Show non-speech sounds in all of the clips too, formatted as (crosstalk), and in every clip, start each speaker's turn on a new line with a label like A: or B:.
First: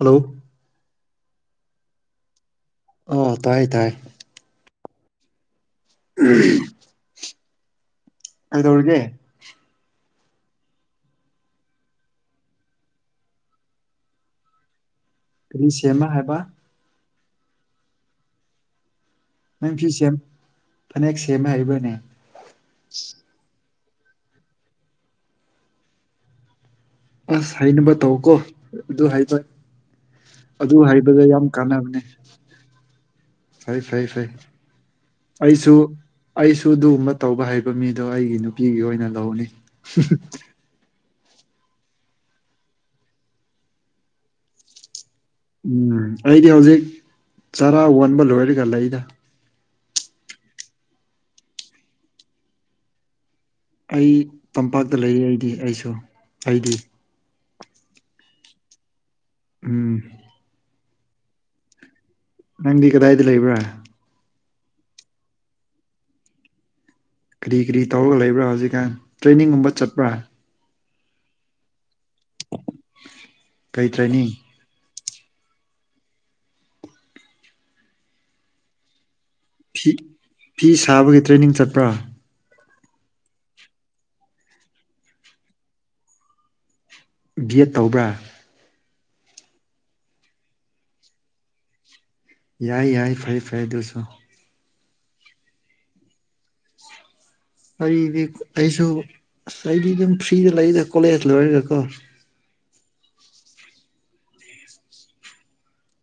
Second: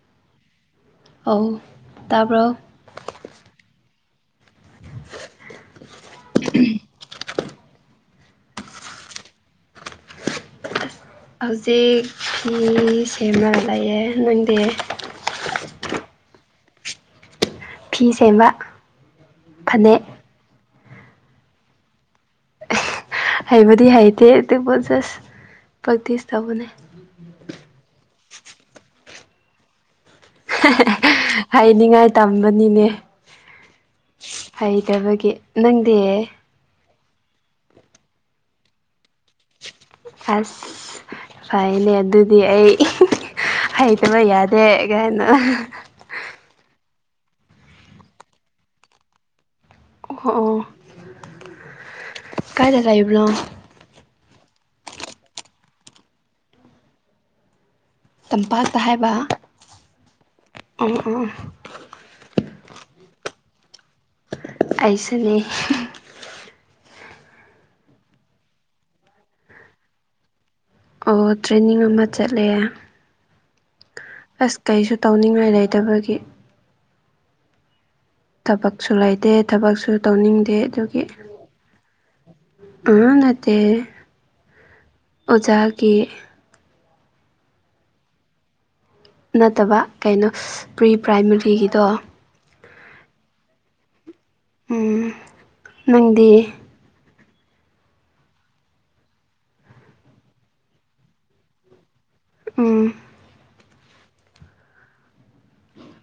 A: Hello
B: ꯑꯧ ꯇꯥꯕ꯭ꯔꯣ
A: ꯑꯣ ꯇꯥꯏ ꯇꯥꯏ
B: (unintelligible)
A: ꯎꯝ ꯀꯩꯗꯧꯔꯤꯒꯦ
B: ꯑꯁ ꯍꯧꯖꯤꯛ ꯐꯤ ꯁꯦꯝꯔꯒ ꯂꯩꯌꯦꯦ ꯅꯡꯗꯤ
A: ꯀꯔꯤ ꯁꯦꯝꯃ ꯍꯥꯏꯕ
B: ꯐꯤ ꯁꯦꯝꯕ
A: ꯅꯪ ꯐꯤ
B: ꯐꯅꯦꯛ
A: ꯁꯦꯝ ꯐꯅꯦꯛ ꯁꯦꯝꯃꯦ ꯍꯥꯏꯕ꯭ꯔꯅꯦ
B: ꯍꯩꯕꯗꯤ ꯍꯩꯇꯦ ꯑꯗꯨꯕꯨ ꯖꯁ ꯄ꯭ꯔꯦꯛꯇꯤꯁ ꯇꯧꯕꯅꯦ
A: ꯑꯁ ꯍꯥꯏꯅꯕ ꯇꯧꯀꯣ ꯑꯗꯨ ꯍꯥꯏ ꯑꯗꯨ ꯍꯩꯕꯗ ꯌꯥꯝ ꯀꯥꯟꯅꯕꯅꯦ
B: ꯍꯩꯅꯤꯡꯉꯥꯏ ꯇꯝꯕꯅꯤꯅꯦ
A: ꯐꯩ-ꯐꯩ-ꯐꯩ
B: ꯍꯩꯇꯕꯒꯤ ꯅꯪꯗꯤ
A: ꯑꯩꯁꯨ-ꯑꯩꯁꯨꯨ ꯑꯗꯨꯒꯨꯝꯃꯥ ꯇꯧꯕ ꯍꯩꯕ ꯃꯤꯗꯣ ꯑꯩꯒꯤ ꯅꯨꯄꯤ ꯑꯣꯏꯅ ꯂꯧꯅꯤ
B: ꯑꯁ ꯐꯩꯅꯦ ꯑꯗꯨꯗꯤ ꯑꯩ ꯍꯩꯇꯕ ꯌꯥꯗꯦ ꯀꯩꯅꯣ
A: ꯎꯝ ꯑꯩꯗꯤ ꯍꯧꯖꯤꯛ ꯆꯔꯥ ꯋꯥꯟꯕ ꯂꯣꯏꯔꯒ ꯂꯩꯗ
B: ꯑꯣꯍꯣ ꯑꯣ ꯀꯥꯏꯗ ꯂꯩꯕꯅꯣ
A: ꯑꯩ ꯇꯝꯄꯥꯛꯇ ꯂꯩ ꯑꯩꯗꯤ ꯑꯩꯁꯨ ꯑꯩꯗꯤ
B: ꯇꯝꯄꯥꯛꯇ ꯍꯥꯏꯕ
A: ꯎꯝ
B: ꯑꯣ ꯑꯣ
A: ꯅꯪꯗꯤ ꯀꯗꯥꯏꯗ ꯂꯩꯕ꯭ꯔꯥ
B: ꯑꯩꯁꯨꯅꯤ (unintelligible)
A: ꯀ꯭ꯔꯤ ꯀ꯭ꯔꯤ ꯇꯧꯔꯒ ꯂꯩꯕ꯭ꯔꯥ ꯍꯧꯖꯤꯛꯀꯥꯟ ꯇ꯭ꯔꯦꯅꯤꯡꯒꯨꯝꯕ ꯆꯠꯄ꯭ꯔꯥ
B: ꯑꯣ ꯇ꯭ꯔꯦꯅꯤꯡ ꯑꯃ ꯆꯠꯂꯦ
A: ꯀꯩ ꯇ꯭ꯔꯦꯅꯤꯡ
B: ꯑꯁ ꯀꯩꯁꯨ ꯇꯧꯅꯤꯡꯉꯥꯏ ꯂꯩꯇꯕꯒꯤ ꯊꯕꯛꯁꯨ ꯂꯩꯇꯦ
A: ꯐꯤ
B: ꯊꯕꯛꯁꯨ ꯇꯧꯅꯤꯡꯗꯦ
A: ꯐꯤ
B: ꯑꯗꯨꯒꯤ
A: ꯁꯥꯕꯒꯤ ꯇ꯭ꯔꯦꯅꯤꯡ ꯆꯠꯄ꯭ꯔꯥ
B: (unintelligible) ꯅꯠꯇꯦ ꯑꯣꯖꯥꯒꯤ
A: ꯕꯤꯑꯦꯠ ꯇꯧꯕ꯭ꯔꯥ
B: ꯅꯠꯇꯕ ꯀꯩꯅꯣ ꯄ꯭ꯔꯤ ꯄ꯭ꯔꯥꯏꯃꯔꯤꯒꯤꯗꯣ
A: ꯌꯥꯏ ꯌꯥꯏ ꯐꯩ ꯐꯩ ꯑꯗꯨꯁꯨ
B: ꯎꯝ ꯅꯪꯗꯤ
A: ꯋꯥꯔꯤꯗꯤ ꯑꯩꯁꯨ ꯑꯁ ꯑꯩꯗꯤ ꯑꯗꯨꯝ ꯐ꯭ꯔꯤꯗ ꯂꯩꯌꯦꯗ ꯀꯣꯂꯦꯖ ꯂꯣꯏꯔꯒꯀꯣ
B: ꯎꯝ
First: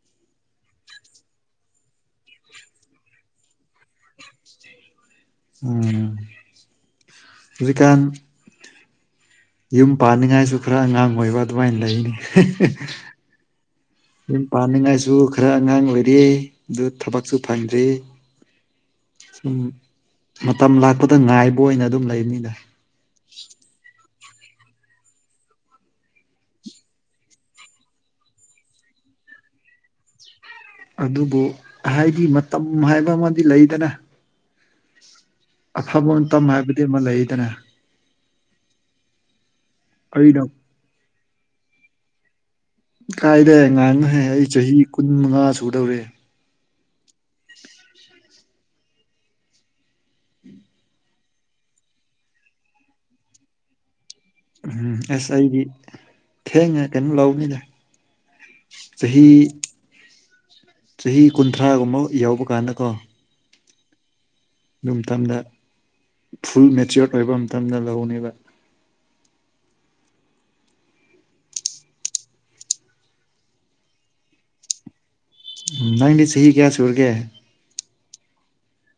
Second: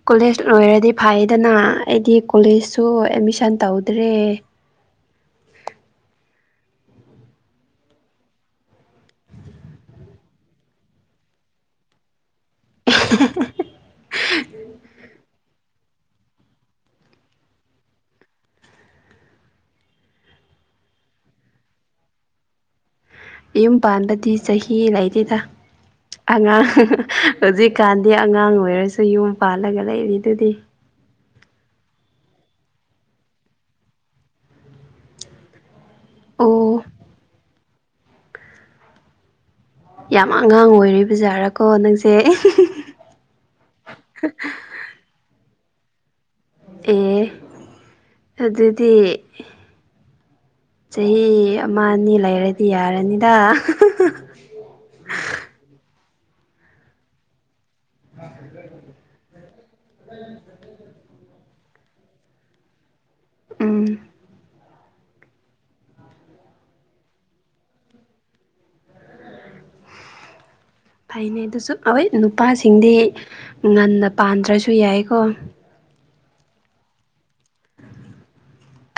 B: ꯀꯣꯂꯦꯖ ꯂꯣꯏꯔꯗꯤ ꯐꯩꯗꯅ ꯑꯩꯗꯤ ꯀꯣꯂꯦꯖꯁꯨ ꯑꯦꯠꯃꯤꯁꯟ ꯇꯧꯗ꯭ꯔꯦ
A: ꯎꯝ ꯍꯧꯖꯤꯛꯀꯥꯟ ꯌꯨꯝ ꯄꯥꯟꯅꯤꯡꯉꯥꯏꯁꯨ ꯈꯔ ꯑꯉꯥꯡ ꯑꯣꯏꯕ ꯑꯗꯨꯃꯥꯏꯅ ꯂꯩꯌꯦꯅꯦ (unintelligible) ꯌꯨꯝ ꯄꯥꯟꯅꯤꯡꯉꯥꯏꯁꯨ ꯈꯔ ꯑꯉꯥꯡ ꯑꯣꯏꯔꯦ ꯑꯗꯨ ꯊꯕꯛꯁꯨ ꯐꯪꯗ꯭ꯔꯤꯑꯦ ꯁꯨꯝ ꯃꯇꯝ ꯂꯥꯛꯄꯗ ꯉꯥꯏꯕ ꯑꯣꯏꯅ ꯑꯗꯨꯝ ꯂꯩꯕꯅꯤꯅ
B: ꯌꯨꯝ ꯄꯥꯟꯕꯗꯤ ꯆꯍꯤ ꯂꯩꯗꯦꯗ ꯑꯉꯥꯡ (unintelligible) ꯍꯧꯖꯤꯛꯀꯥꯟꯗꯤ ꯑꯉꯥꯡ ꯑꯣꯏꯔꯁꯨ ꯌꯨꯝ ꯄꯥꯜꯂꯒ ꯂꯩꯔꯤ ꯗꯨꯗꯤ
A: ꯑꯗꯨꯕꯨ ꯍꯥꯏꯗꯤ ꯃꯇꯝ ꯍꯥꯏꯕ ꯑꯃꯗꯤ ꯂꯩꯗꯅ ꯑꯐꯕ ꯃꯇꯝ ꯍꯥꯏꯕꯗꯤ
B: ꯑꯣ
A: ꯑꯃ ꯂꯩꯌꯦꯗꯅ
B: ꯌꯥꯝ
A: ꯑꯩꯅ
B: ꯑꯉꯥꯡ ꯑꯣꯏꯔꯤꯕ ꯖꯥꯔꯀꯣ ꯅꯪꯁꯦ (unintelligible)
A: ꯀꯥꯏꯗꯩ ꯑꯉꯥꯡꯅꯨꯍꯦ ꯑꯩ ꯆꯍꯤ ꯀꯨꯟ ꯃꯉꯥ ꯁꯨꯗꯧꯔꯦ
B: ꯑꯦ ꯑꯗꯨꯗꯤ ꯆꯍꯤ ꯑꯃ ꯑꯅꯤ ꯂꯩꯔꯗꯤ ꯌꯥꯔꯅꯤꯗ (unintelligible)
A: ꯎꯝ ꯑꯁ ꯑꯩꯗꯤ ꯊꯦꯡꯅ ꯀꯩꯅꯣ ꯂꯧꯕꯅꯤꯗ ꯆꯍꯤ ꯆꯍꯤ ꯀꯨꯟꯊ꯭ꯔꯥꯒꯨꯝꯕ ꯌꯥꯎꯕ ꯀꯥꯟꯗ ꯀꯣ
B: ꯎꯝ
A: ꯑꯗꯨ ꯃꯇꯝꯗ ꯐꯨꯜ ꯃꯦꯆꯣꯔꯠ ꯑꯣꯏꯕ ꯃꯇꯝꯗ ꯂꯧꯒꯅꯦꯕ
B: ꯐꯩꯅꯦ ꯑꯗꯨꯁꯨ ꯑꯣꯏ ꯅꯨꯄꯥꯁꯤꯡꯗꯤ ꯉꯟꯅ ꯄꯥꯟꯗ꯭ꯔꯥꯁꯨ ꯌꯥꯏꯌꯦꯀꯣ
A: ꯎꯝ ꯅꯪꯗꯤ ꯆꯍꯤ ꯀꯌꯥ ꯁꯨꯔꯒꯦ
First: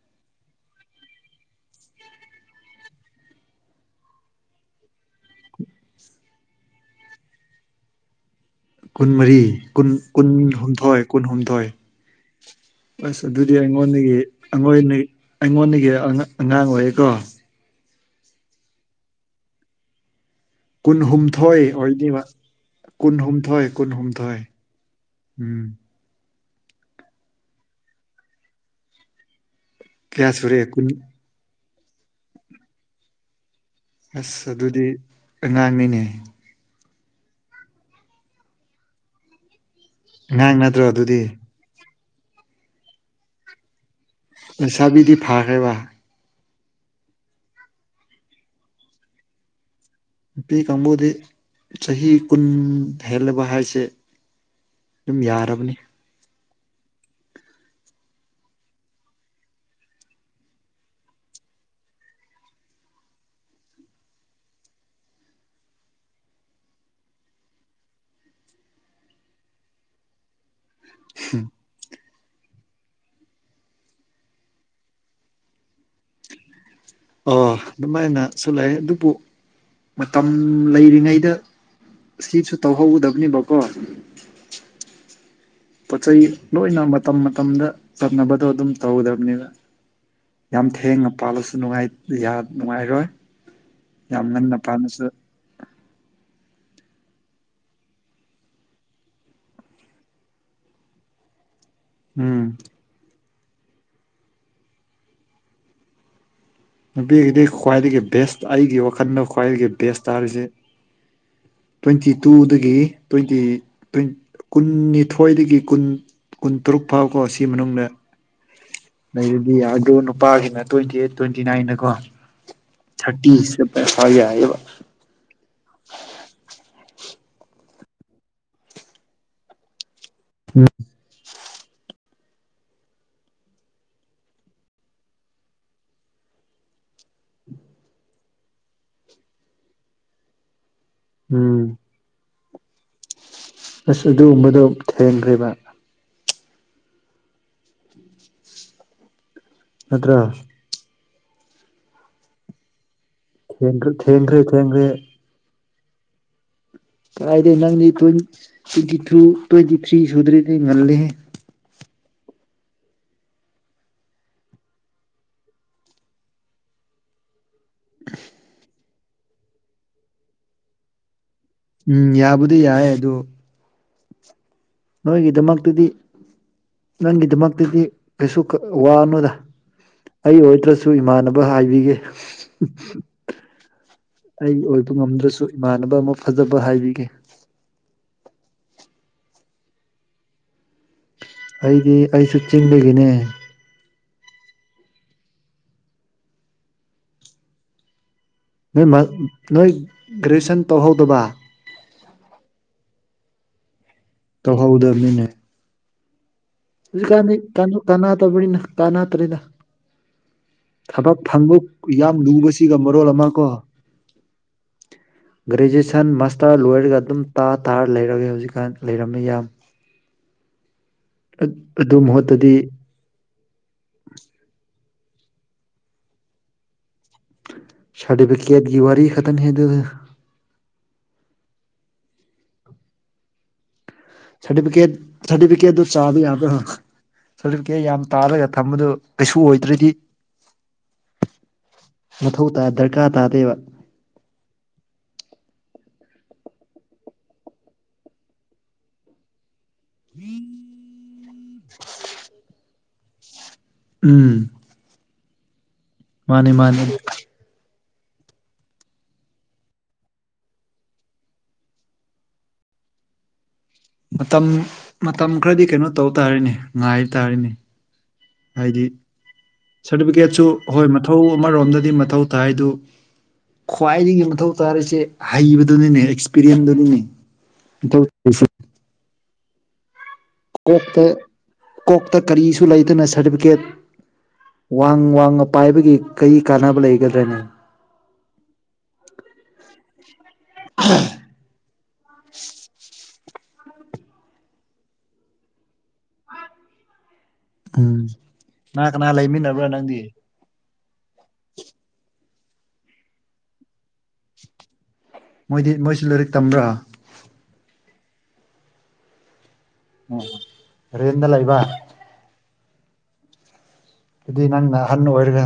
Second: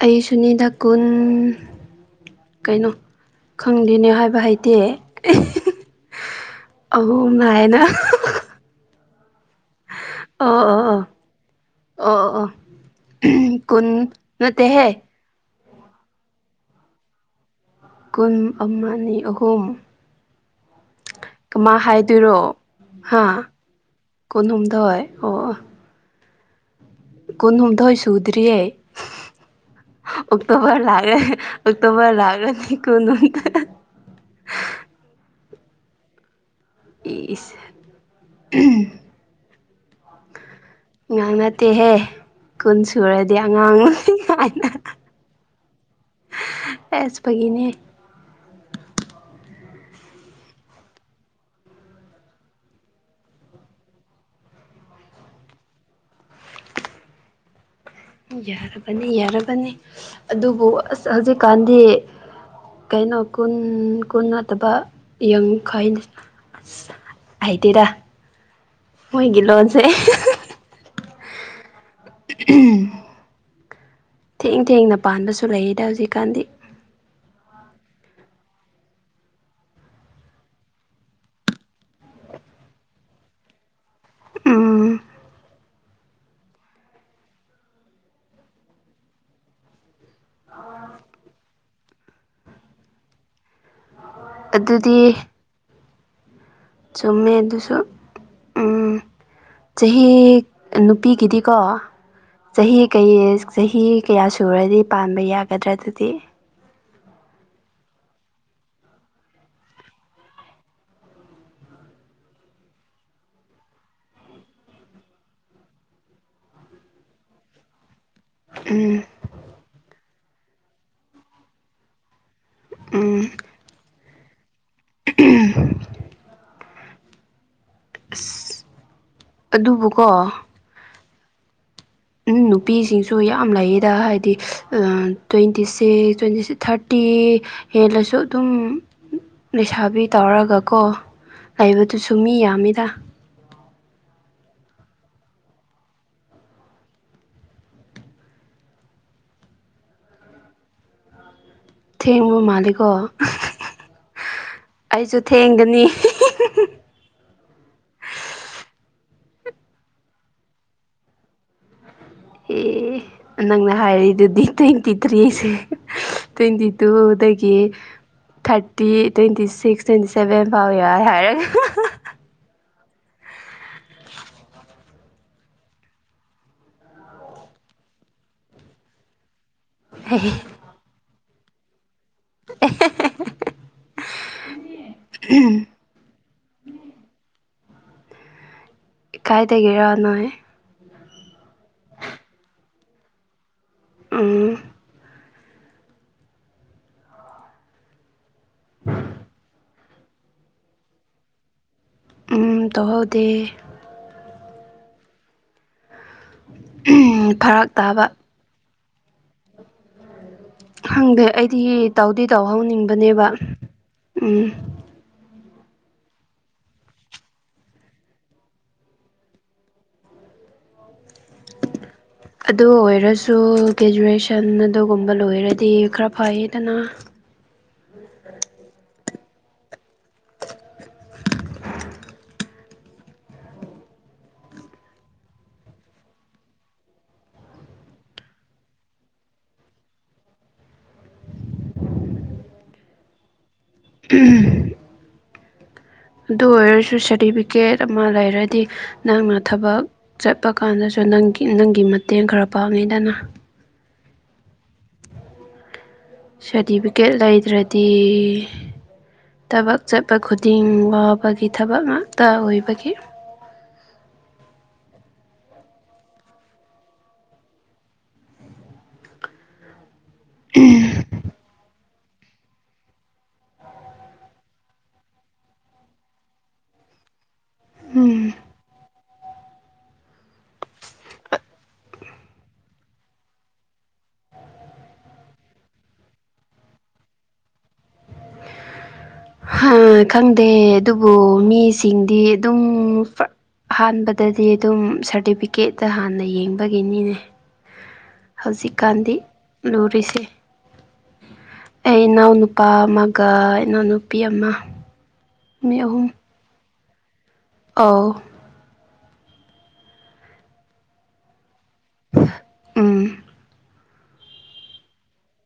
B: ꯑꯩ ꯁꯨꯅꯤꯗꯥ ꯀꯨꯟ ꯀꯩꯅꯣ ꯈꯪꯗꯦꯅꯦ ꯍꯥꯏꯕ ꯍꯩꯇꯦ (unintelligible) ꯑꯍꯨꯝ ꯅꯥꯏꯅ (unintelligible)
A: ꯀꯨꯟꯃꯔꯤ ꯀꯨꯟ
B: ꯑꯣ ꯑꯣ
A: ꯀꯨꯟꯍꯨꯝꯊꯣꯏ
B: ꯑꯣ
A: ꯀꯨꯟꯍꯨꯝꯊꯣꯏ
B: ꯑꯣ ꯑꯣ ꯑꯣ
A: ꯑꯁ ꯑꯗꯨꯗꯤ
B: ꯀꯨꯟ
A: ꯑꯩꯉꯣꯟꯗꯒꯤ ꯑꯩꯉꯣꯟꯗꯩ
B: ꯅꯠꯇꯦꯍꯦ
A: ꯑꯩꯉꯣꯟꯗꯒꯤ ꯑꯉ ꯑꯉꯥꯡ ꯑꯣꯏꯌꯦꯀꯣ
B: ꯀꯨꯟ ꯑꯃ ꯑꯅꯤ ꯑꯍꯨꯝ
A: ꯀꯨꯟꯍꯨꯝꯊꯣꯏ
B: ꯀꯃꯥꯏ
A: ꯑꯣꯏꯅꯤꯕ
B: ꯍꯥꯏꯗꯣꯏꯔꯣ ꯍꯥꯥ
A: ꯀꯨꯟꯍꯨꯝꯊꯣꯏ ꯀꯨꯟꯍꯨꯝꯊꯣꯏ
B: ꯀꯨꯟꯍꯨꯝꯊꯣꯏ ꯑꯣ ꯑꯣ
A: ꯎꯝ
B: ꯀꯨꯟꯍꯨꯝꯊꯣꯏ ꯁꯨꯗ꯭ꯔꯤꯌꯦ (unintelligible)
A: ꯀꯌꯥ ꯁꯨꯔꯦ
B: ꯑꯣꯛꯇꯣꯕꯔ
A: ꯀꯨꯟ
B: ꯂꯥꯛꯔ__ (unintelligible) ꯑꯣꯛꯇꯣꯕꯔ ꯂꯥꯛꯔꯅꯤ ꯀꯨꯟꯍꯨꯝꯊ__ (unintelligible)
A: ꯑꯁ ꯑꯗꯨꯗꯤ ꯑꯉꯥꯡꯅꯤꯅꯦ
B: ꯏꯁ (unintelligible)
A: ꯑꯉꯥꯡ ꯅꯠꯇ꯭ꯔꯣ ꯑꯗꯨꯗꯤ
B: ꯇꯦꯍꯦ ꯀꯨꯟ ꯁꯨꯔꯗꯤ ꯑꯉꯥꯡ (unintelligible)
A: ꯂꯩꯁꯥꯕꯤꯗꯤ ꯐꯥꯈ꯭ꯔꯦꯕ
B: ꯑꯦꯁ ꯐꯥꯒꯤꯅꯦ
A: ꯄꯤ ꯀꯥꯡꯕꯨꯗꯤ ꯆꯍꯤ ꯀꯨꯟ ꯍꯦꯜꯂꯕ ꯍꯥꯏꯁꯦ ꯑꯗꯨꯝ ꯌꯥꯔꯕꯅꯤ
B: ꯌꯥꯔꯕꯅꯤ ꯌꯥꯔꯕꯅꯤ ꯑꯗꯨꯕꯨ ꯑꯁ ꯍꯧꯖꯤꯛꯀꯥꯟꯗꯤ ꯀꯩꯅꯣ ꯀꯨꯟ-ꯀꯨꯟ ꯅꯠꯇꯕ ꯌꯥꯡꯈꯩꯅꯤ ꯍꯩꯇꯦꯗꯥ ꯃꯣꯏꯒꯤ ꯂꯣꯟꯁꯦ
A: ꯍꯝ
B: (unintelligible) ꯊꯦꯡ ꯊꯦꯡꯅ ꯄꯥꯟꯕꯁꯨ ꯂꯩꯌꯦꯗ ꯍꯧꯖꯤꯛꯀꯥꯟꯗꯤ
A: ꯑꯣ ꯑꯗꯨꯃꯥꯏꯅꯁꯨ ꯂꯩ ꯑꯗꯨꯕꯨ ꯃꯇꯝ ꯂꯩꯔꯤꯉꯩꯗ (unintelligible) ꯇꯧꯍꯧꯒꯗꯕꯅꯦꯕꯀꯣ
B: ꯎꯝ
A: ꯄꯣꯠ ꯆꯩꯩ ꯂꯣꯏꯅ ꯃꯇꯝ ꯃꯇꯝꯗ ꯆꯠꯅꯕꯗꯣ ꯑꯗꯨꯝ ꯇꯧꯗꯕꯅꯦꯕ ꯌꯥꯝ ꯊꯦꯡꯅ ꯄꯥꯜꯂꯁꯨ ꯅꯨꯡꯉꯥꯏ ꯌꯥ ꯅꯨꯡꯉꯥꯏꯔꯣꯏ ꯌꯥꯝ ꯉꯟꯅ
B: ꯑꯗꯨꯗꯤ
A: ꯄꯥꯟꯕꯁꯨ
B: ꯆꯨꯝꯃꯦ ꯑꯗꯨꯁꯨ ꯎꯝ ꯆꯍꯤ ꯅꯨꯄꯤꯒꯤꯗꯤꯀꯣ
A: ꯎꯝ
B: ꯆꯍꯤ ꯀꯩ ꯆꯍꯤ ꯀꯌꯥ ꯁꯨꯔꯗꯤ ꯄꯥꯟꯕ ꯌꯥꯒꯗ꯭ꯔꯥ ꯑꯗꯨꯗꯤ
A: ꯅꯨꯄꯤꯒꯤꯗꯤ ꯈ꯭ꯋꯥꯏꯗꯒꯤ ꯕꯦꯁ ꯑꯩꯒꯤ ꯋꯥꯈꯜꯗ ꯈ꯭ꯋꯥꯏꯗꯒꯤ ꯕꯦꯁꯇ ꯇꯔꯤꯖꯦ ꯇ꯭ꯋꯦꯟꯇꯤ ꯇꯨꯗꯒꯤ ꯇ꯭ꯋꯦꯟꯇꯤ ꯇ꯭ꯋꯦꯟ ꯀꯨꯟꯅꯤꯊꯣꯏꯗꯒꯤ ꯀꯨꯟ ꯀꯨꯟꯇꯔꯨꯛ ꯐꯥꯎꯕꯀꯣ ꯁꯤ ꯃꯅꯨꯡꯗ
B: ꯎꯝ
A: ꯂꯩꯔꯗꯤ ꯌꯥꯗꯔꯣ ꯅꯨꯄꯥꯒꯤꯅ ꯇ꯭ꯋꯦꯟꯇꯤ ꯑꯩꯏꯠ ꯇ꯭ꯋꯦꯟꯇꯤ ꯅꯥꯏꯟꯅꯀꯣ
B: ꯎꯝ
A: ꯊꯥꯔꯇꯤ ꯏꯁ ꯗꯥ ꯕꯦꯁ ꯍꯣꯏ ꯌꯥꯏꯌꯦꯕ
B: (unintelligible) ꯑꯁ ꯑꯗꯨꯕꯨꯀꯣ
A: ꯎꯝ
B: ꯎꯝ ꯅꯨꯄꯤꯁꯤꯡꯁꯨ ꯌꯥꯝ ꯂꯩꯌꯦꯗ ꯍꯥꯏꯗꯤ ꯇ꯭ꯋꯦꯟꯇꯤ ꯁꯤꯛꯁ ꯇ꯭ꯋꯦꯟꯇꯤꯛ ꯊꯥꯔꯇꯤ ꯍꯦꯜꯂꯁꯨ ꯑꯗꯨꯝ ꯂꯩꯁꯥꯕꯤ ꯇꯧꯔꯒꯀꯣ
A: ꯎꯝ
B: ꯂꯩꯕꯗꯨꯁꯨ ꯃꯤ ꯌꯥꯝꯃꯤꯗ
A: ꯑꯁ ꯑꯗꯨꯒꯨꯝꯕꯗꯣ ꯊꯦꯡꯈ꯭ꯔꯦꯕ ꯅꯠꯇ꯭ꯔ
B: ꯊꯦꯡꯕ ꯃꯥꯜꯂꯤꯀꯣ
A: ꯊꯦꯡꯈꯔꯦ ꯊꯦꯡꯈꯔꯦ ꯊꯦꯡꯈꯔꯦ
B: ꯑꯩꯁꯨ ꯊꯦꯡꯒꯅꯤ
A: ꯀꯥꯏꯗ ꯅꯪꯗꯤ ꯇ꯭ꯋ ꯇ꯭ꯋꯦꯟꯇꯤ ꯇꯨ ꯇ꯭ꯋꯦꯟꯇꯤ ꯊ꯭ꯔꯤ ꯁꯨꯗ꯭ꯔꯦꯗꯤ ꯉꯜꯂꯤꯍꯦ
B: ꯑꯦ ꯅꯪꯅ ꯍꯥꯏꯔꯤꯗꯨꯗꯤ ꯇ꯭ꯋꯦꯟꯇꯤ ꯊ꯭ꯔꯤꯁꯦ ꯇ꯭ꯋꯦꯟꯇꯤ ꯇꯨꯗꯒꯤ thirty twenty six twenty seven ꯐꯥꯎ ꯌꯥꯏ ꯍꯥꯏꯔꯒ
A: ꯎꯝ ꯌꯥꯕꯨꯗꯤ ꯌꯥꯏ ꯑꯗꯨ ꯅꯣꯏꯒꯤꯗꯃꯛꯇꯗꯤ ꯅꯪꯒꯤꯗꯃꯛꯇꯗꯤ ꯀꯩꯁꯨ ꯋꯥꯅꯣꯗ ꯑꯩ ꯑꯣꯏꯗ꯭ꯔꯥꯁꯨ ꯏꯃꯥꯟꯅꯕ ꯍꯥꯏꯕꯤꯒꯦ ꯑꯩ ꯑꯣꯏꯕ ꯉꯝꯗ꯭ꯔꯁꯨ ꯏꯃꯥꯟꯅꯕ ꯑꯃ ꯐꯖꯕ ꯍꯥꯏꯕꯤꯒꯦ
B: ꯀꯥꯏꯗꯒꯤꯔ ꯅꯣꯏ (unintelligible)
A: ꯑꯩꯗꯤ ꯑꯩꯁꯨ ꯆꯤꯡꯗꯒꯤꯅꯦ꯫
B: ꯎꯝ
A: ꯅꯣꯏ ꯃꯥ ꯅꯣꯏ ꯒ꯭ꯔꯦꯖꯁꯟ ꯇꯧꯍꯧꯗꯕ
B: ꯎꯝ ꯇꯍꯧꯗꯦ꯫
A: ꯇꯧꯍꯧꯗꯕꯅꯤꯅꯦ꯫ ꯍꯧꯖꯤꯛ
B: ꯐꯔꯛ
A: ꯀꯥꯟꯗꯤ
B: ꯇꯥꯕ
A: ꯀꯥꯟꯅꯨꯗꯕꯅꯤꯅ ꯀꯟꯅꯗꯔꯦꯗ ꯊꯕꯛ
B: ꯈꯪꯗꯦ
A: ꯐꯪꯕ
B: ꯑꯩꯗꯤ
A: ꯌꯥꯝ
B: ꯇꯧꯗꯤ
A: ꯂꯨꯕꯁꯤꯒ ꯃꯔꯣꯜ ꯑꯃ
B: ꯇꯧꯍꯧꯅꯤꯡꯕꯅꯦꯕ
A: ꯀꯣ꯫
B: ꯎꯝ
A: ꯒ꯭ꯔꯦꯖꯨꯑꯦꯁꯟ ꯃꯥꯁꯇꯔ ꯂꯣꯏꯔꯒ ꯑꯗꯨꯝ ꯇꯥ ꯇꯥꯔ ꯂꯩꯔꯒꯦ ꯍꯧꯖꯤꯛꯀꯥꯟ ꯂꯩꯔꯝꯃꯤ ꯌꯥꯝ꯫ (unintelligible) ꯑꯗꯨꯃ
B: ꯑꯗꯨ ꯑꯣꯏꯔꯁꯨ ꯒ꯭ꯔꯦꯖꯨꯋꯦꯁꯟ ꯑꯗꯨꯒꯨꯝꯕ ꯂꯣꯏꯔꯗꯤ ꯈꯔ ꯐꯩꯌꯦꯗꯅ
A: ꯁꯔꯇꯤꯐꯤꯀꯦꯠꯀꯤ ꯋꯥꯔꯤ ꯈꯇꯪꯅꯦ ꯍꯦꯗ ꯑꯗꯨ꯫
B: (unintelligible)
A: ꯁꯥꯇꯤꯐꯤꯀꯦꯠ ꯁꯥꯇꯤꯐꯤꯀꯦꯠꯗꯨ ꯆꯥꯕ ꯌꯥꯕꯔ꯫ ꯁꯥꯔꯇꯤꯐꯤꯀꯦꯠ ꯌꯥꯝ ꯇꯥꯜꯔꯒ ꯊꯝꯕꯗꯨ ꯀꯩꯁꯨ ꯑꯣꯏꯗ꯭ꯔꯗꯤ ꯃꯊꯧ ꯇꯥꯏ ꯗꯔꯀꯥꯔ ꯇꯥꯗꯦꯕ
B: ꯎꯝ ꯑꯗꯨ ꯑꯣꯏꯔꯁꯨ ꯁꯥꯔꯇꯤꯐꯤꯀꯦꯠ ꯑꯃ ꯂꯩꯔꯗꯤ ꯅꯪꯅ ꯊꯕꯛ ꯆꯠꯄ ꯀꯥꯟꯗꯁꯨ ꯅꯪꯒꯤ ꯅꯪꯒꯤ ꯃꯇꯦꯡ ꯈꯔ ꯄꯥꯡꯉꯤꯗꯅ꯫
A: ꯎꯝ ꯃꯥꯅꯦ ꯃꯥꯅꯦ
B: ꯁꯥꯔꯇꯤꯐꯤꯀꯦꯠ ꯂꯩꯗ꯭ꯔꯗꯤ꯫ ꯊꯕꯛ ꯆꯠꯄ ꯈꯨꯗꯤꯡ ꯋꯥꯕꯒꯤ ꯊꯕꯛ ꯉꯥꯛꯇ ꯑꯣꯏꯕꯒꯤ꯫
A: ꯃꯇꯝ ꯃꯇꯝ ꯈꯔꯗꯤ ꯀꯩꯅꯣ ꯇꯧ ꯇꯥꯔꯅꯦ ꯉꯥꯏ ꯇꯥꯔꯅꯦ ꯍꯥꯏꯗꯤ ꯁꯥꯔꯇꯤꯐꯤꯀꯦꯠꯁꯨ ꯍꯣꯏ ꯃꯊꯧ ꯑꯃꯔꯣꯝꯗꯗꯤ ꯃꯊꯧ ꯇꯥꯏꯗꯨ꯫ ꯈ꯭ꯋꯥꯏꯗꯒꯤ ꯃꯊꯧ ꯇꯥꯔꯤꯁꯦ ꯍꯩꯕꯗꯨꯅꯤꯅꯦ ꯑꯦꯛꯁꯄꯤꯔꯤꯌꯦꯟꯗꯨꯅꯤꯅꯦ꯫
B: ꯎꯝ
A: ꯀꯣꯛꯇ ꯀꯣꯛꯇ ꯀꯔꯤꯁꯨ ꯂꯩꯗꯅ ꯁꯥꯔꯇꯤꯐꯤꯀꯦꯠ꯫ ꯋꯥꯡ ꯋꯥꯡꯃ ꯄꯥꯏꯕꯒꯤ ꯀꯔꯤ ꯀꯥꯟꯅꯕ ꯂꯩꯒꯗ꯭ꯔꯦꯅꯦ
B: ꯑ ꯈꯪꯗꯦ ꯑꯗꯨꯕꯨ ꯃꯤꯁꯤꯡꯗꯤ ꯑꯗꯨꯝ ꯑꯍꯥꯟꯕꯗꯗꯤ ꯑꯗꯨꯝ ꯁꯥꯔꯇꯤꯐꯤꯀꯦꯠꯇ ꯍꯥꯟꯅ ꯌꯦꯡꯕꯒꯤꯅꯤꯅꯦ꯫
A: ꯎꯝ꯫ ꯀꯅꯥ ꯀꯅꯥ
B: ꯍꯧꯖꯤꯛꯀꯥꯟꯗꯤ
A: ꯂꯩꯃꯤꯟꯅꯕ꯭ꯔꯥ ꯅꯪꯗꯤ
B: ꯂꯨꯔꯤꯁꯦ꯫ ꯑꯩ ꯏꯅꯥꯎꯅꯨꯄꯥ ꯑꯃꯒ ꯏꯅꯥꯎꯅꯨꯄꯤ ꯑꯃ꯫
A: ꯃꯣꯏꯗꯤ
B: ꯃꯤ ꯑꯍꯨꯝ
A: ꯃꯣꯏꯁꯨ ꯂꯥꯏꯔꯤꯛ ꯇꯝꯕ꯭ꯔꯥ
B: ꯑꯧ
A: ꯎꯝ ꯔꯦꯟꯗ ꯂꯩꯕ꯫
B: ꯎꯝ꯫
A: ꯑꯗꯨ ꯅꯪꯅ ꯑꯍꯜ ꯑꯣꯏꯔꯒ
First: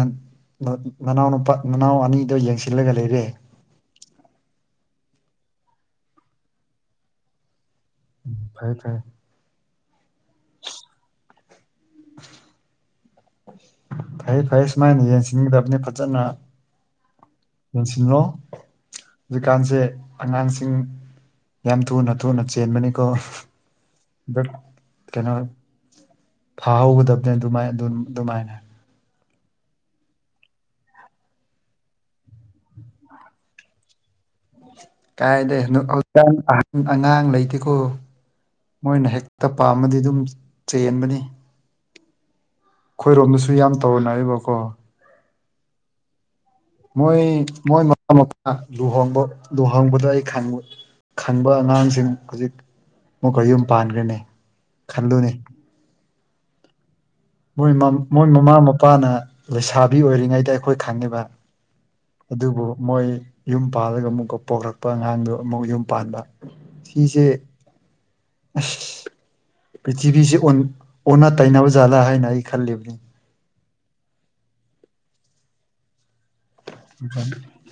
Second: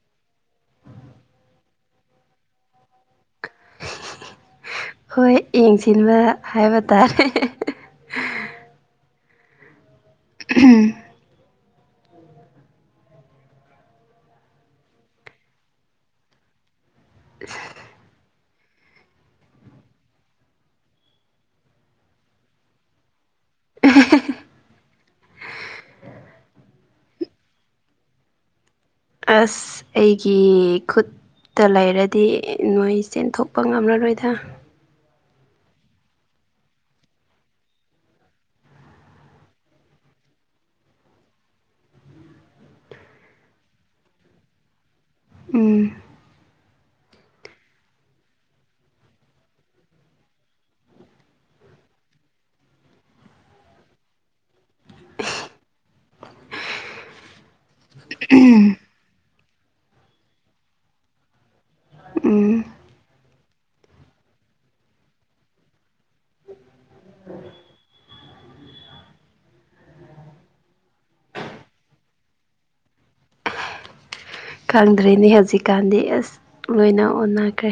A: ꯅꯅꯥꯎ ꯅꯨꯄꯥ ꯅꯅꯥꯎ ꯑꯅꯤꯗꯣ ꯌꯦꯡꯁꯤꯜꯂꯒ ꯂꯩꯔꯦ꯫
B: ꯍꯣꯏ ꯌꯦꯡꯁꯤꯟꯕ ꯍꯥꯏꯕ ꯇꯥꯔꯦ
A: ꯎꯝ ꯐꯔꯦ ꯐꯔꯦ
B: ꯎꯝ꯫
A: (unintelligible) ꯐꯩ ꯐꯩ ꯁꯨꯃꯥꯏꯅ ꯌꯦꯡꯁꯤꯟꯒꯗꯕꯅꯤ ꯐꯖꯅ
B: (unintelligible)
A: ꯌꯦꯡꯁꯤꯜꯂꯣ ꯍꯧꯖꯤꯛꯀꯥꯟꯁꯦ ꯑꯉꯥꯡꯁꯤꯡ ꯌꯥꯝ ꯊꯨꯅ ꯊꯨꯅ ꯆꯦꯟꯕꯅꯤꯀꯣ ꯗ ꯀꯩꯅꯣ ꯐꯥꯍꯧꯒꯗꯕꯅꯦ ꯑꯗꯨꯃꯥꯏ ꯑꯗꯨꯃꯥꯏꯅ
B: ꯑꯁ ꯑꯩꯒꯤ ꯈꯨꯠ ꯇ ꯂꯩꯔꯗꯤ ꯅꯣꯏ ꯆꯦꯟꯊꯣꯛꯄ ꯉꯝꯂꯔꯣꯏꯗ
A: ꯀꯥꯏꯗꯩ ꯍꯧꯖꯤꯛꯀꯥꯟ ꯑꯍꯟ ꯑꯉꯥꯡ ꯂꯩꯇꯦꯀꯣ꯫ ꯃꯣꯏꯅ ꯍꯦꯛꯇ ꯄꯥꯝꯃꯗꯤ ꯑꯗꯨꯝ ꯆꯦꯟꯕꯅꯤ꯫ ꯑꯩꯈꯣꯏꯔꯣꯝꯗꯁꯨ ꯌꯥꯝ ꯇꯧꯅꯩꯕꯀꯣ꯫
B: ꯎꯝ
A: ꯃꯣꯏ ꯃꯣꯏ ꯃꯄꯥ ꯃꯄꯥ ꯂꯨꯍꯣꯡꯕ ꯂꯨꯍꯣꯡꯕꯗꯣ ꯑꯩ ꯈꯪꯉꯦ꯫ ꯈꯟꯕ ꯑꯉꯥꯡꯁꯤꯡ ꯍꯧꯖꯤꯛ ꯃꯨꯛꯀ ꯌꯨꯝ ꯄꯥꯟꯈ꯭ꯔꯅꯤ ꯈꯟꯂꯨꯅꯤ꯫ ꯣꯏ ꯃꯣꯏ ꯃꯃꯥ ꯃꯄꯥꯅ ꯂꯩꯁꯥꯕꯤ ꯑꯣꯏꯔꯤꯉꯩꯗ ꯑꯩꯈꯣꯏ ꯈꯪꯉꯦꯕ
B: ꯎꯝ
A: ꯑꯗꯨꯕꯨ ꯃꯣꯏ ꯌꯨꯝ ꯄꯥꯜꯂꯒ ꯑꯃꯨꯛꯀ ꯄꯣꯛꯈꯂꯛꯄ ꯑꯉꯥꯡꯗꯨꯣ ꯑꯃꯨꯛ ꯌꯨꯝ ꯄꯥꯟꯕ ꯐꯤꯁꯦ꯫ ꯑꯁ ꯄ꯭ꯔꯤꯊꯤꯕꯤꯁꯦ ꯑꯣꯟ ꯑꯣꯟꯅ ꯇꯩꯅꯕ ꯖꯥꯠꯂꯥ ꯍꯥꯏꯅ ꯑꯩ ꯈꯜꯂꯤꯕꯅꯤ
B: ꯈꯪꯗ꯭ꯔꯦꯅꯦ ꯍꯧꯖꯤꯛꯀꯥꯟꯗꯤ ꯑꯁ ꯂꯣꯏꯅ ꯑꯣꯟꯅꯈ꯭ꯔꯦ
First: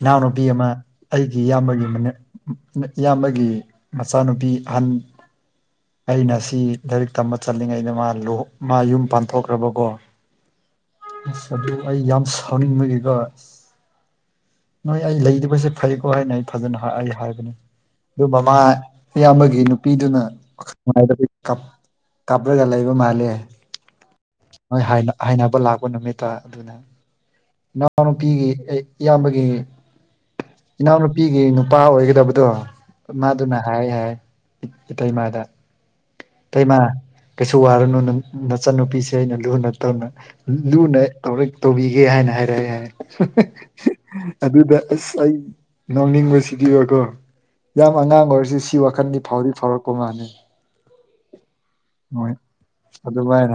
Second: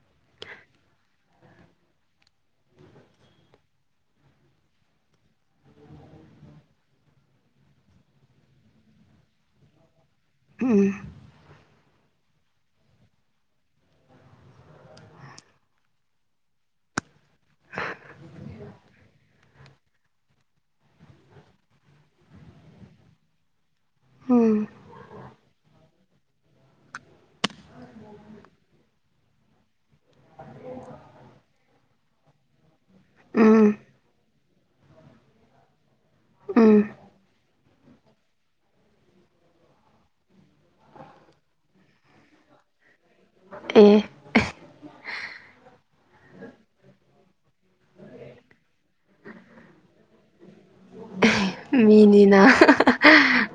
A: ꯏꯅꯥꯎ ꯅꯨꯄꯤ ꯑꯃ ꯑꯩꯒꯤ ꯏꯌꯥꯝꯕꯒꯤ ꯏꯌꯥꯝꯕꯒꯤ ꯃꯆꯥꯅꯨꯄꯤ ꯑꯍꯟ ꯑꯩꯅ ꯁꯤ ꯂꯥꯏꯔꯤꯛ ꯇꯝꯕ ꯆꯠꯂꯤꯉꯩꯩꯅ ꯃꯥ ꯃꯥ ꯌꯨꯝ ꯄꯥꯟꯊꯣꯛꯈ꯭ꯔꯕꯀꯣ
B: ꯎꯝ
A: ꯑꯁ ꯑꯗꯨ ꯑꯩ ꯌꯥꯝ ꯁꯥꯎꯅꯤꯡꯕꯒꯤ ꯅꯣꯏ ꯑꯩ ꯂꯩꯗꯕꯁꯦ ꯐꯩꯀꯣ ꯍꯥꯏꯅ ꯑꯩ ꯐꯖꯅ ꯑꯩ ꯍꯥꯏꯕꯅꯤ ꯑꯗꯨ ꯃꯃꯥ ꯑꯌꯥꯝꯕꯒꯤ ꯅꯨꯄꯤꯗꯨꯅ ꯋꯥꯈꯜ ꯀꯥꯞꯄꯔꯒ ꯂꯩꯕ ꯃꯥꯜꯂꯦ
B: ꯎꯝ
A: ꯍꯣꯏ ꯍꯥꯏꯅꯕ ꯂꯥꯛꯄ ꯅꯨꯃꯤꯠꯇ ꯑꯗꯨꯅ ꯏꯅꯥꯎ ꯅꯨꯄꯤꯒꯤ ꯏꯌꯥꯝꯕꯒꯤ ꯏꯅꯥꯎꯅꯨꯄꯤꯒꯤ ꯅꯨꯄꯥ ꯑꯣꯏꯒꯗꯕꯗꯣ ꯃꯥꯗꯨꯅ
B: ꯎꯝ
A: ꯍꯥꯏ ꯍꯥꯏ ꯏꯇꯩꯃꯥꯗ
B: ꯎꯝ
A: ꯏꯇꯩꯃꯥ ꯀꯩꯁꯨ ꯋꯥꯔꯨꯅꯨ ꯅꯆꯟꯅꯨꯄꯤꯁꯦ ꯑꯩꯅ ꯂꯨꯅ ꯇꯧꯅ ꯂꯨꯅ ꯇꯧꯔ ꯇꯧꯕꯤꯒꯦ ꯍꯥꯏꯅ ꯍꯥꯏꯔꯛꯑꯦ ꯍꯥꯏ
B: ꯑꯦ
A: ꯑꯗꯨꯗ ꯑꯁ ꯑꯩ ꯅꯣꯛꯅꯤꯡꯕꯁꯤꯗꯤꯕꯀꯣ ꯌꯥꯝ ꯑꯉꯥꯡ ꯑꯣꯏꯔꯁꯤ ꯁꯤ ꯋꯥꯈꯜꯗꯤ ꯐꯥꯎꯔꯤ ꯐꯥꯎꯔꯛꯄ ꯃꯥꯜꯂꯦ
B: ꯃꯤꯅꯤꯅ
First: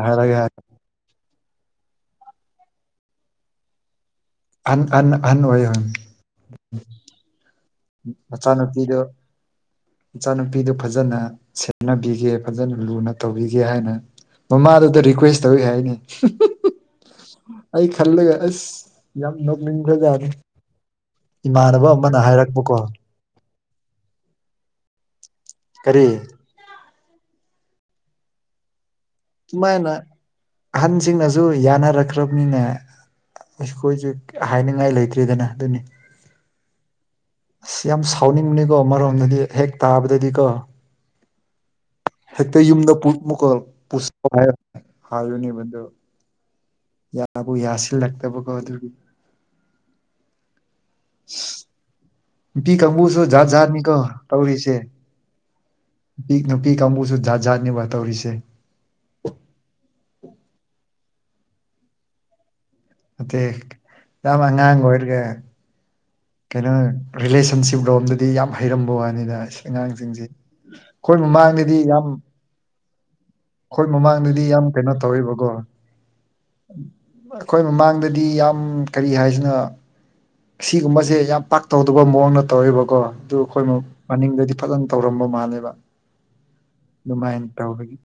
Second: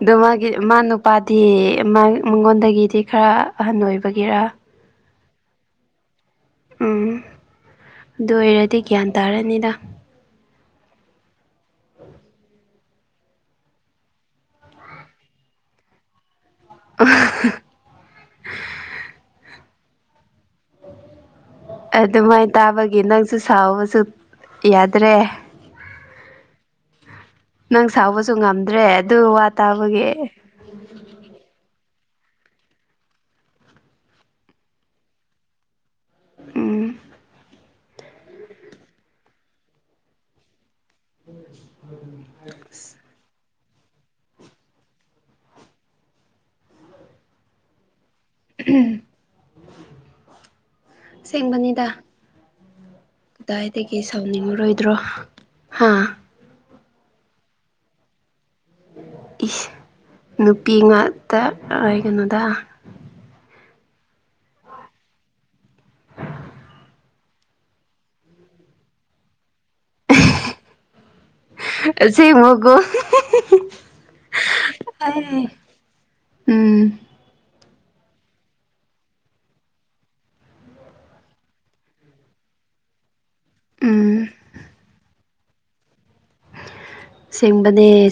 B: ꯑꯗꯣ
A: ꯍꯥꯏꯔꯒ
B: ꯃꯥꯒꯤ ꯃꯥꯅ ꯅꯨꯄꯥꯗꯤ ꯃꯉꯣꯟꯗꯒꯤꯗꯤ ꯈꯔ ꯑꯍꯟ ꯑꯣꯏꯕꯒꯤꯔ
A: ꯑꯟ ꯑꯟ ꯑꯍꯟ ꯑꯣꯏ
B: ꯎꯝ ꯑꯗꯨ ꯑꯣꯏꯔꯗꯤ
A: ꯃꯆꯥꯅꯨꯄꯤꯗꯣ
B: ꯒ꯭ꯌꯥꯟ ꯇꯥꯔꯅꯤꯗ
A: ꯏꯆꯥꯅꯨꯄꯤꯗꯨ ꯐꯖꯅ ꯁꯦꯝꯅꯕꯤꯒꯦ ꯐꯖꯅ ꯂꯨꯅ ꯇꯧꯕꯤꯒꯦ ꯍꯥꯏꯅ ꯃꯃꯥꯗꯨꯗ ꯔꯤꯀ꯭ꯋꯦꯁ ꯇꯧꯏ ꯍꯥꯏꯅꯤ ꯑꯩ ꯈꯜꯂꯒ ꯑꯁ ꯌꯥꯝ ꯅꯣꯛꯅꯤꯡꯈ꯭ꯔꯖꯥꯔꯦ ꯏꯃꯥꯟꯅꯕ ꯑꯃꯅ ꯍꯥꯏꯔꯛ
B: ꯑꯗꯨꯃꯥꯏꯅ ꯇꯥꯕꯒꯤ ꯅꯪꯁꯨ ꯁꯥꯎꯕꯁꯨ ꯌꯥꯗ꯭ꯔꯦ
A: ꯀꯔꯤ
B: ꯅꯪ ꯁꯥꯎꯕꯁꯨ ꯉꯝꯗ꯭ꯔꯦ ꯑꯗꯨ ꯋꯥ
A: ꯁꯨꯃꯥꯏꯅ
B: ꯇꯥꯕꯒꯤ
A: ꯑꯍꯟꯁꯤꯡꯅꯁꯨ ꯌꯥꯅꯔꯛꯈ꯭ꯔꯕꯅꯤꯅꯦ ꯑꯩꯈꯣꯏꯁꯦ ꯍꯥꯏꯅꯤꯡꯉꯥꯏ ꯂꯩꯇ꯭ꯔꯦꯗꯅ ꯑꯗꯨꯅꯤ
B: ꯎꯝ
A: ꯑ ꯌꯥꯝ ꯁꯥꯎꯅꯤꯡꯕꯅꯤꯀꯣ ꯃꯔꯣꯝꯗꯗꯤ ꯍꯦꯛ ꯇꯥꯕꯗꯗꯤꯀꯣ
B: ꯎꯝ ꯎꯝ
A: ꯍꯦꯛꯇ ꯌꯨꯝꯗ ꯑꯃꯨꯛꯀ ꯄꯨꯁ ꯍꯥꯏꯔ ꯍꯥꯏ ꯌꯨꯅꯤꯕꯗꯨ ꯌꯥꯕꯨ ꯌꯥꯁꯤꯜꯂꯛꯇꯕ
B: ꯁꯦꯡꯕꯅꯤꯗ
A: ꯅꯨꯄꯤ ꯀꯪꯕꯨꯁꯨ ꯖꯥꯠ ꯖꯥꯠꯅꯤ ꯀꯣ ꯇꯧꯔꯤꯁꯦ
B: ꯁꯥꯎꯅꯤꯡꯉꯔꯣꯏꯗ꯭ꯔꯣ ꯍꯥ
A: ꯅꯨꯄꯤ ꯅꯨꯄꯤ ꯀꯥꯡꯕꯨꯁꯨ ꯖꯠ ꯖꯥꯠꯅꯤꯕ ꯇꯧꯔꯤꯁꯦ
B: ꯏꯁ ꯅꯨꯄꯤ ꯉꯥꯛꯇ ꯍꯥꯏꯒꯅꯣꯗ
A: ꯅꯠꯇꯦ ꯌꯥꯝ ꯑꯉꯥꯡ ꯑꯣꯏꯔꯒ ꯀꯩꯅꯣ ꯔꯤꯂꯦꯁꯟꯁꯤꯞ ꯂꯣꯝꯗꯗꯤ ꯌꯥꯝ ꯍꯩꯔꯝꯕ ꯋꯥꯅꯤꯗ ꯑꯉꯥꯡꯁꯤꯡꯁꯤ ꯑꯩꯈꯣꯏ ꯃꯃꯥꯡꯗꯗꯤ ꯌꯥꯝ
B: ꯃꯒꯣ
A: ꯑꯩꯈꯣꯏ ꯃꯃꯥꯡꯗꯗꯤ ꯌꯥꯝ ꯀꯩꯅꯣ ꯇꯧꯋꯕꯀꯣ
B: ꯎꯝ
A: ꯑꯩꯈꯣꯏ ꯃꯃꯥꯡꯗꯗꯤ ꯌꯥꯝ ꯀꯔꯤ ꯍꯥꯏꯁꯤꯅ ꯁꯤꯒꯨꯝꯕꯁꯦ ꯌꯥꯝ ꯄꯥꯛ ꯇꯧꯗꯕ ꯃꯑꯣꯡꯅ ꯇꯧꯋꯦꯕꯀꯣ ꯑꯗꯨ ꯑꯩꯈꯣꯏꯅ
B: ꯎꯝ
A: ꯃꯅꯤꯡꯗꯗꯤ ꯐꯖꯅ ꯇꯧꯔꯝꯕ ꯃꯥꯜꯂꯦꯕ ꯑꯗꯨꯃꯥꯏꯅ ꯇꯧꯕꯒꯤ
B: ꯁꯦꯡꯕꯅꯦ